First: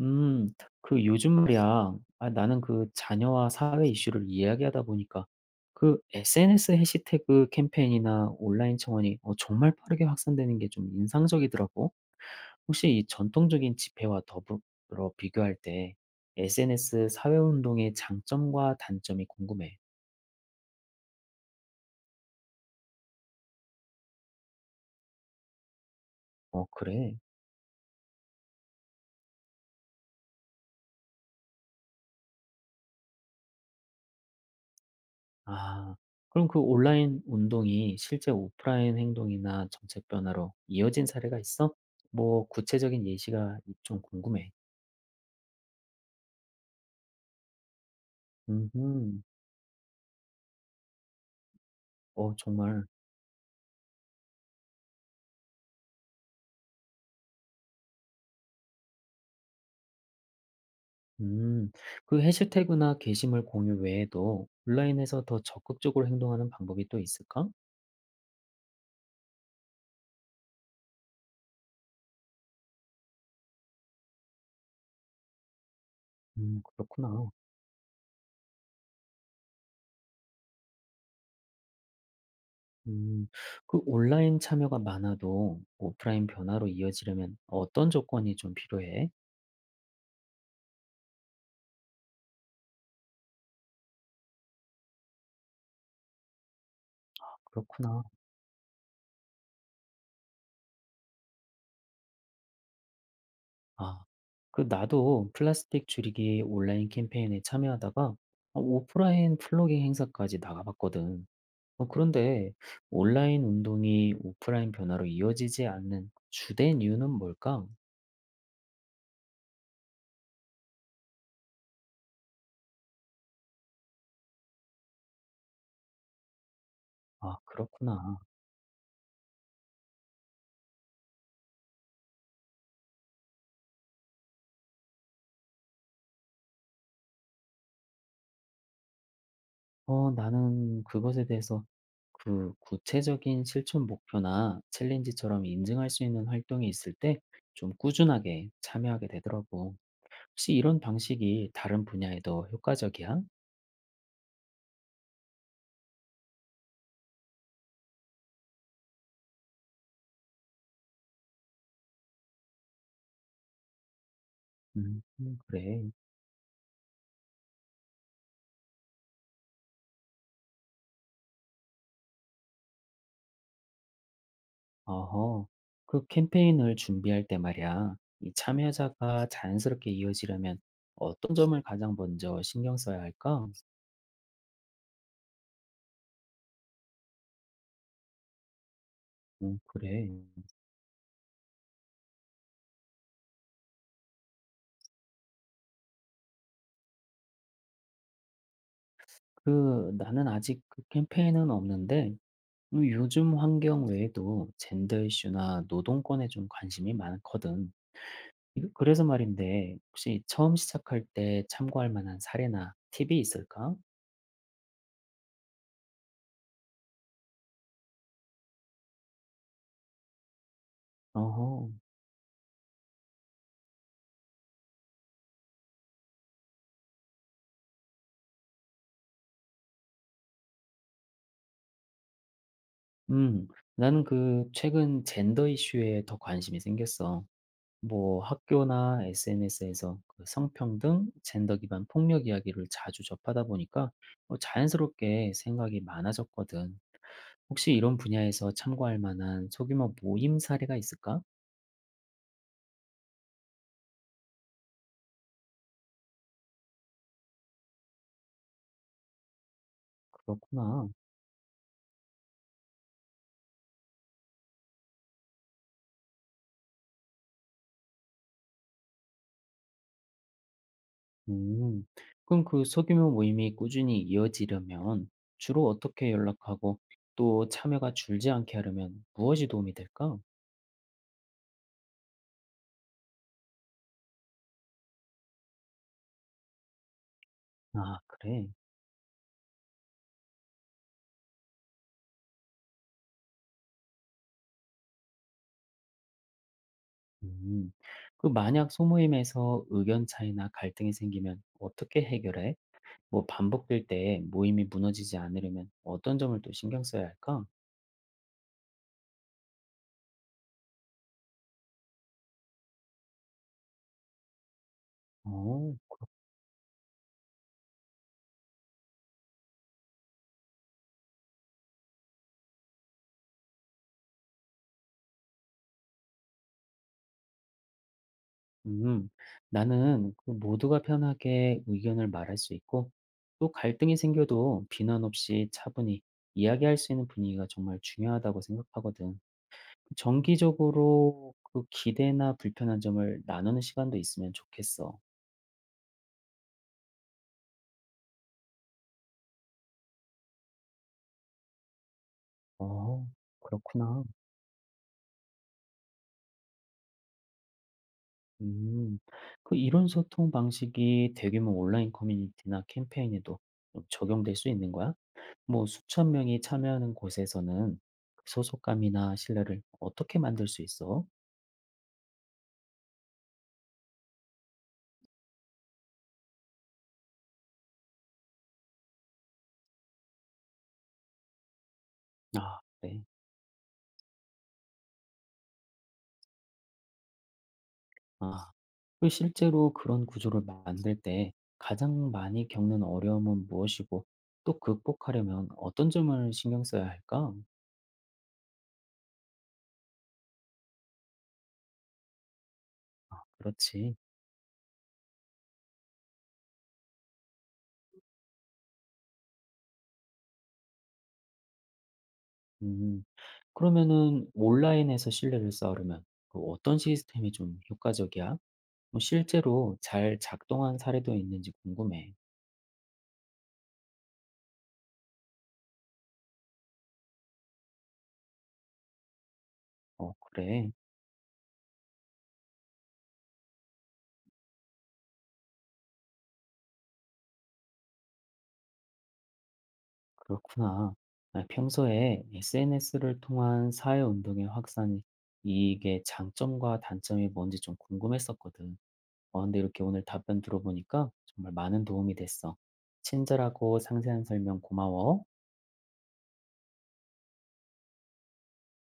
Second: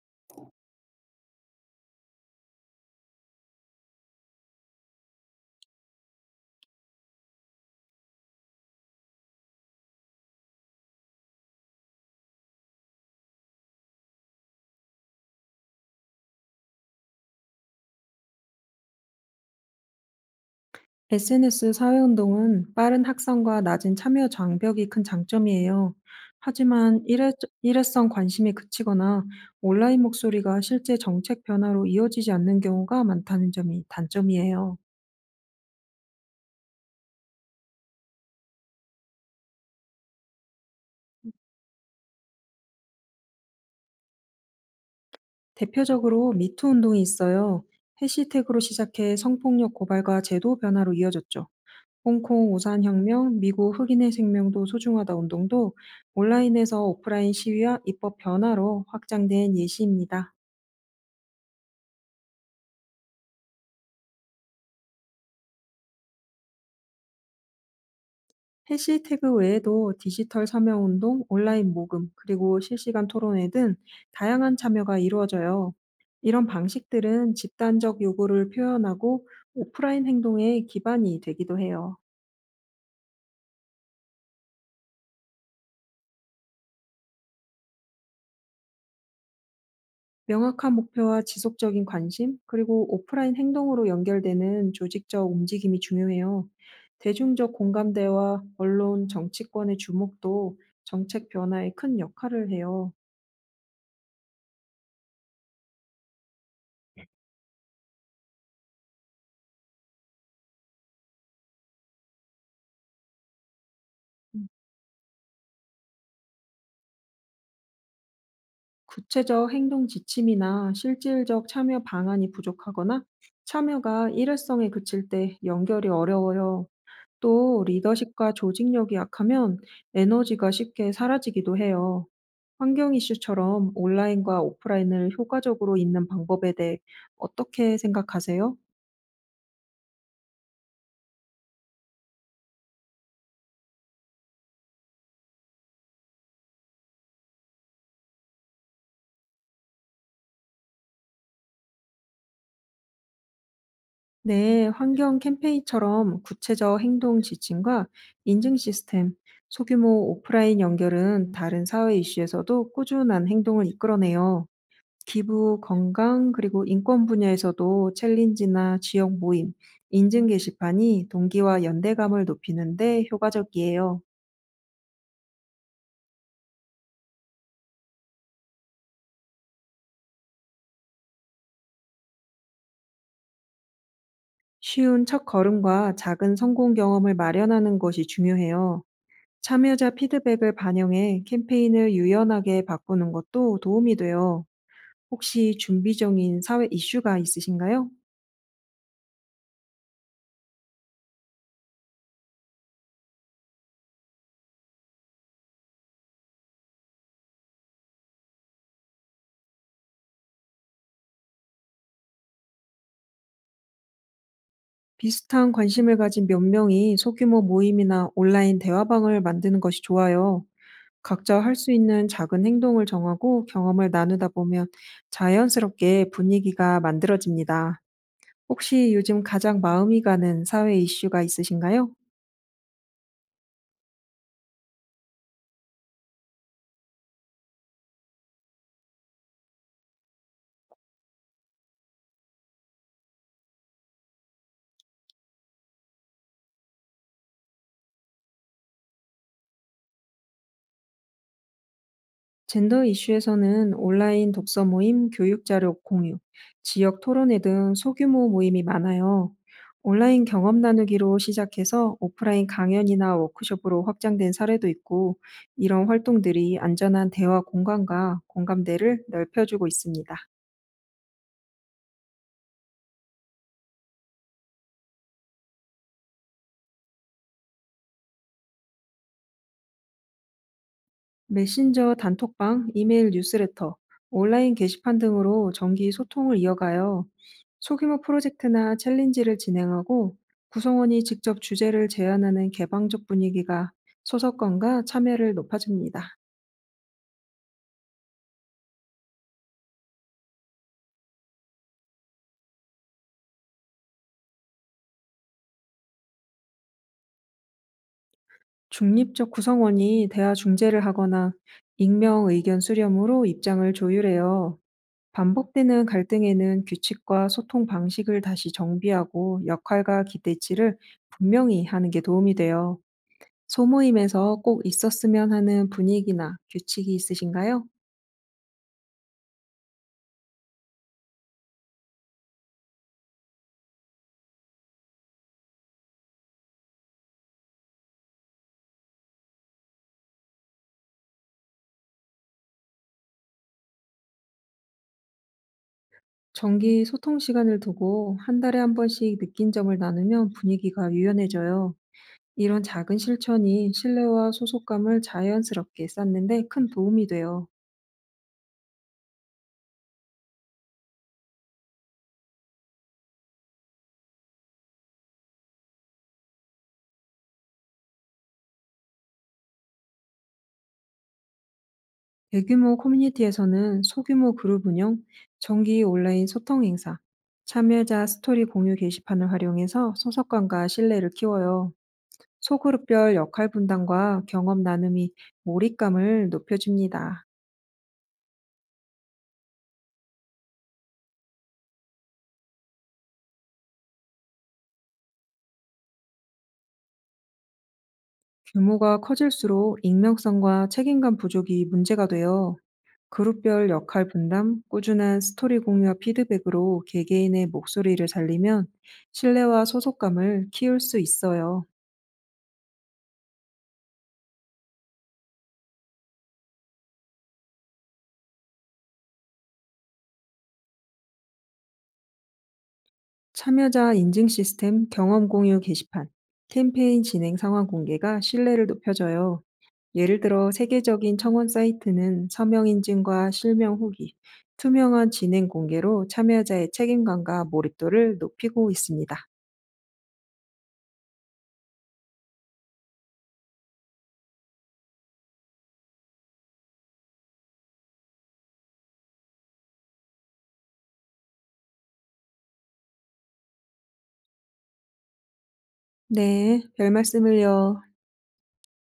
음, 그 요즘 말이야. 아, 나는 그 자녀와 사회 이슈를 이야기하다 보니까 그 SNS 해시태그 캠페인이나 온라인 청원이 정말 빠르게 확산되는 게 좀 인상적이더라고. 혹시 이 전통적인 집회와 더불어 비교할 때 SNS 사회운동의 장점과 단점이 궁금해. SNS 사회운동은 빠른 확산과 낮은 참여 장벽이 큰 장점이에요. 어, 하지만 그래. 일회성 관심이 그치거나 온라인 목소리가 실제 정책 변화로 이어지지 않는 경우가 많다는 점이 단점이에요. 아, 그럼 그 온라인 운동이 실제 오프라인 행동이나 정책 변화로 이어진 사례가 있어? 뭐 구체적인 예시가 좀 궁금해. 대표적으로 미투 운동이 있어요. 해시태그로 시작해 음흠. 성폭력 고발과 제도 변화로 이어졌죠. 어 홍콩 우산 정말. 혁명, 미국 흑인의 생명도 소중하다 운동도 온라인에서 오프라인 시위와 입법 변화로 확장된 예시입니다. 음. 그 해시태그나 게시물 공유 외에도 온라인에서 더 적극적으로 행동하는 방법이 또 있을까? 해시태그 외에도 디지털 서명 운동, 온라인 모금, 그리고 실시간 토론회 등 다양한 참여가 이루어져요. 이런 그렇구나. 방식들은 집단적 요구를 표현하고 오프라인 행동의 기반이 되기도 해요. 음. 그 온라인 참여가 많아도 오프라인 변화로 이어지려면 어떤 조건이 좀 필요해? 명확한 목표와 지속적인 관심, 그리고 오프라인 행동으로 연결되는 조직적 움직임이 중요해요. 대중적 그렇구나. 공감대와 언론, 정치권의 주목도 정책 변화에 큰 역할을 해요. 아. 그 나도 플라스틱 줄이기 온라인 캠페인에 참여하다가 아 오프라인 플로깅 행사까지 나가봤거든. 그런데 온라인 운동이 음, 오프라인 변화로 이어지지 않는 주된 이유는 뭘까? 구체적 행동 지침이나 실질적 참여 방안이 부족하거나 참여가 일회성에 그칠 때 연결이 어려워요. 아, 또 그렇구나. 리더십과 조직력이 약하면 에너지가 쉽게 사라지기도 해요. 환경 이슈처럼 온라인과 오프라인을 효과적으로 잇는 방법에 대해 어떻게 생각하세요? 나는 그것에 대해서 그 구체적인 실천 목표나 챌린지처럼 인증할 수 있는 활동이 있을 때 좀 꾸준하게 참여하게 되더라고. 혹시 이런 방식이 다른 분야에도 효과적이야? 네, 환경 캠페인처럼 구체적 행동 지침과 인증 시스템, 소규모 오프라인 연결은 다른 사회 이슈에서도 꾸준한 행동을 이끌어내요. 음, 기부, 그래. 건강, 그리고 인권 분야에서도 챌린지나 지역 모임, 인증 게시판이 동기와 연대감을 높이는데 효과적이에요. 어허, 그 캠페인을 준비할 때 말이야, 이 참여자가 자연스럽게 이어지려면 어떤 점을 가장 먼저 신경 써야 할까? 쉬운 첫걸음과 작은 성공 경험을 마련하는 것이 중요해요. 참여자 그래. 피드백을 반영해 캠페인을 유연하게 바꾸는 것도 도움이 돼요. 혹시 준비 중인 사회 이슈가 있으신가요? 그, 나는 아직 그 캠페인은 없는데, 요즘 환경 외에도 젠더 이슈나 노동권에 좀 관심이 많거든. 이 그래서 말인데, 혹시 처음 시작할 때 참고할 만한 사례나 팁이 있을까? 비슷한 관심을 가진 몇 명이 소규모 모임이나 온라인 대화방을 만드는 것이 좋아요. 각자 할 어허, 수 있는 작은 행동을 정하고 경험을 나누다 보면 자연스럽게 분위기가 만들어집니다. 혹시 요즘 가장 마음이 가는 사회 이슈가 있으신가요? 음, 나는 그 최근 젠더 이슈에 더 관심이 생겼어. 뭐 학교나 SNS에서 그 성평등, 젠더 기반 폭력 이야기를 자주 접하다 보니까 자연스럽게 생각이 많아졌거든. 혹시 이런 분야에서 참고할 만한 소규모 모임 사례가 있을까? 젠더 이슈에서는 온라인 독서 모임, 교육 자료 공유, 지역 토론회 등 소규모 모임이 많아요. 온라인 경험 그렇구나. 나누기로 시작해서 오프라인 강연이나 워크숍으로 확장된 사례도 있고, 이런 활동들이 안전한 대화 공간과 공감대를 넓혀주고 있습니다. 음. 그럼 그 소규모 모임이 꾸준히 이어지려면 주로 어떻게 연락하고 또 참여가 줄지 않게 하려면 무엇이 도움이 될까? 메신저, 단톡방, 이메일 뉴스레터, 온라인 게시판 등으로 정기 소통을 이어가요. 아, 소규모 그래. 프로젝트나 챌린지를 진행하고 구성원이 직접 주제를 제안하는 개방적 분위기가 소속감과 참여를 높아줍니다. 음. 그 만약 소모임에서 의견 차이나 갈등이 생기면 어떻게 해결해? 뭐 반복될 때 모임이 무너지지 않으려면 어떤 점을 또 신경 써야 할까? 중립적 구성원이 대화 중재를 하거나 익명 의견 수렴으로 입장을 조율해요. 어, 반복되는 갈등에는 규칙과 소통 방식을 다시 정비하고 역할과 기대치를 분명히 하는 게 도움이 돼요. 소모임에서 꼭 있었으면 하는 분위기나 규칙이 있으신가요? 음, 나는 그 모두가 편하게 의견을 말할 수 있고 또 갈등이 생겨도 비난 없이 차분히 이야기할 수 있는 분위기가 정말 중요하다고 생각하거든. 정기적으로 그 기대나 불편한 점을 나누는 시간도 있으면 좋겠어. 정기 소통 시간을 두고 한 달에 한 번씩 느낀 점을 나누면 분위기가 유연해져요. 이런 작은 어, 실천이 그렇구나. 신뢰와 소속감을 자연스럽게 쌓는데 큰 도움이 돼요. 음, 그 이런 소통 방식이 대규모 온라인 커뮤니티나 캠페인에도 좀 적용될 수 있는 거야? 뭐 수천 명이 참여하는 곳에서는 그 소속감이나 신뢰를 어떻게 만들 수 있어? 대규모 커뮤니티에서는 소규모 그룹 운영, 정기 온라인 소통 행사, 참여자 스토리 공유 게시판을 활용해서 소속감과 신뢰를 키워요. 아, 그래. 소그룹별 역할 분담과 경험 나눔이 몰입감을 높여줍니다. 아, 그 실제로 그런 구조를 만들 때 가장 많이 겪는 어려움은 무엇이고 또 극복하려면 어떤 점을 신경 써야 할까? 규모가 커질수록 익명성과 책임감 부족이 문제가 되어 그룹별 그렇지. 역할 분담, 꾸준한 스토리 공유와 피드백으로 개개인의 목소리를 살리면 신뢰와 소속감을 키울 수 있어요. 음, 그러면은 온라인에서 신뢰를 쌓으려면 그 어떤 시스템이 좀 효과적이야? 뭐 실제로 잘 작동한 사례도 있는지 궁금해. 참여자 인증 시스템, 경험 공유 게시판, 캠페인 진행 상황 공개가 신뢰를 높여줘요. 어, 예를 들어 그래. 세계적인 청원 사이트는 서명 인증과 실명 후기, 투명한 진행 공개로 참여자의 책임감과 몰입도를 높이고 있습니다. 그렇구나. 아, 평소에 SNS를 통한 사회운동의 확산이 이게 장점과 단점이 뭔지 좀 궁금했었거든. 근데 이렇게 오늘 답변 들어보니까 정말 많은 도움이 됐어. 친절하고 상세한 설명 고마워. 네, 별 말씀을요.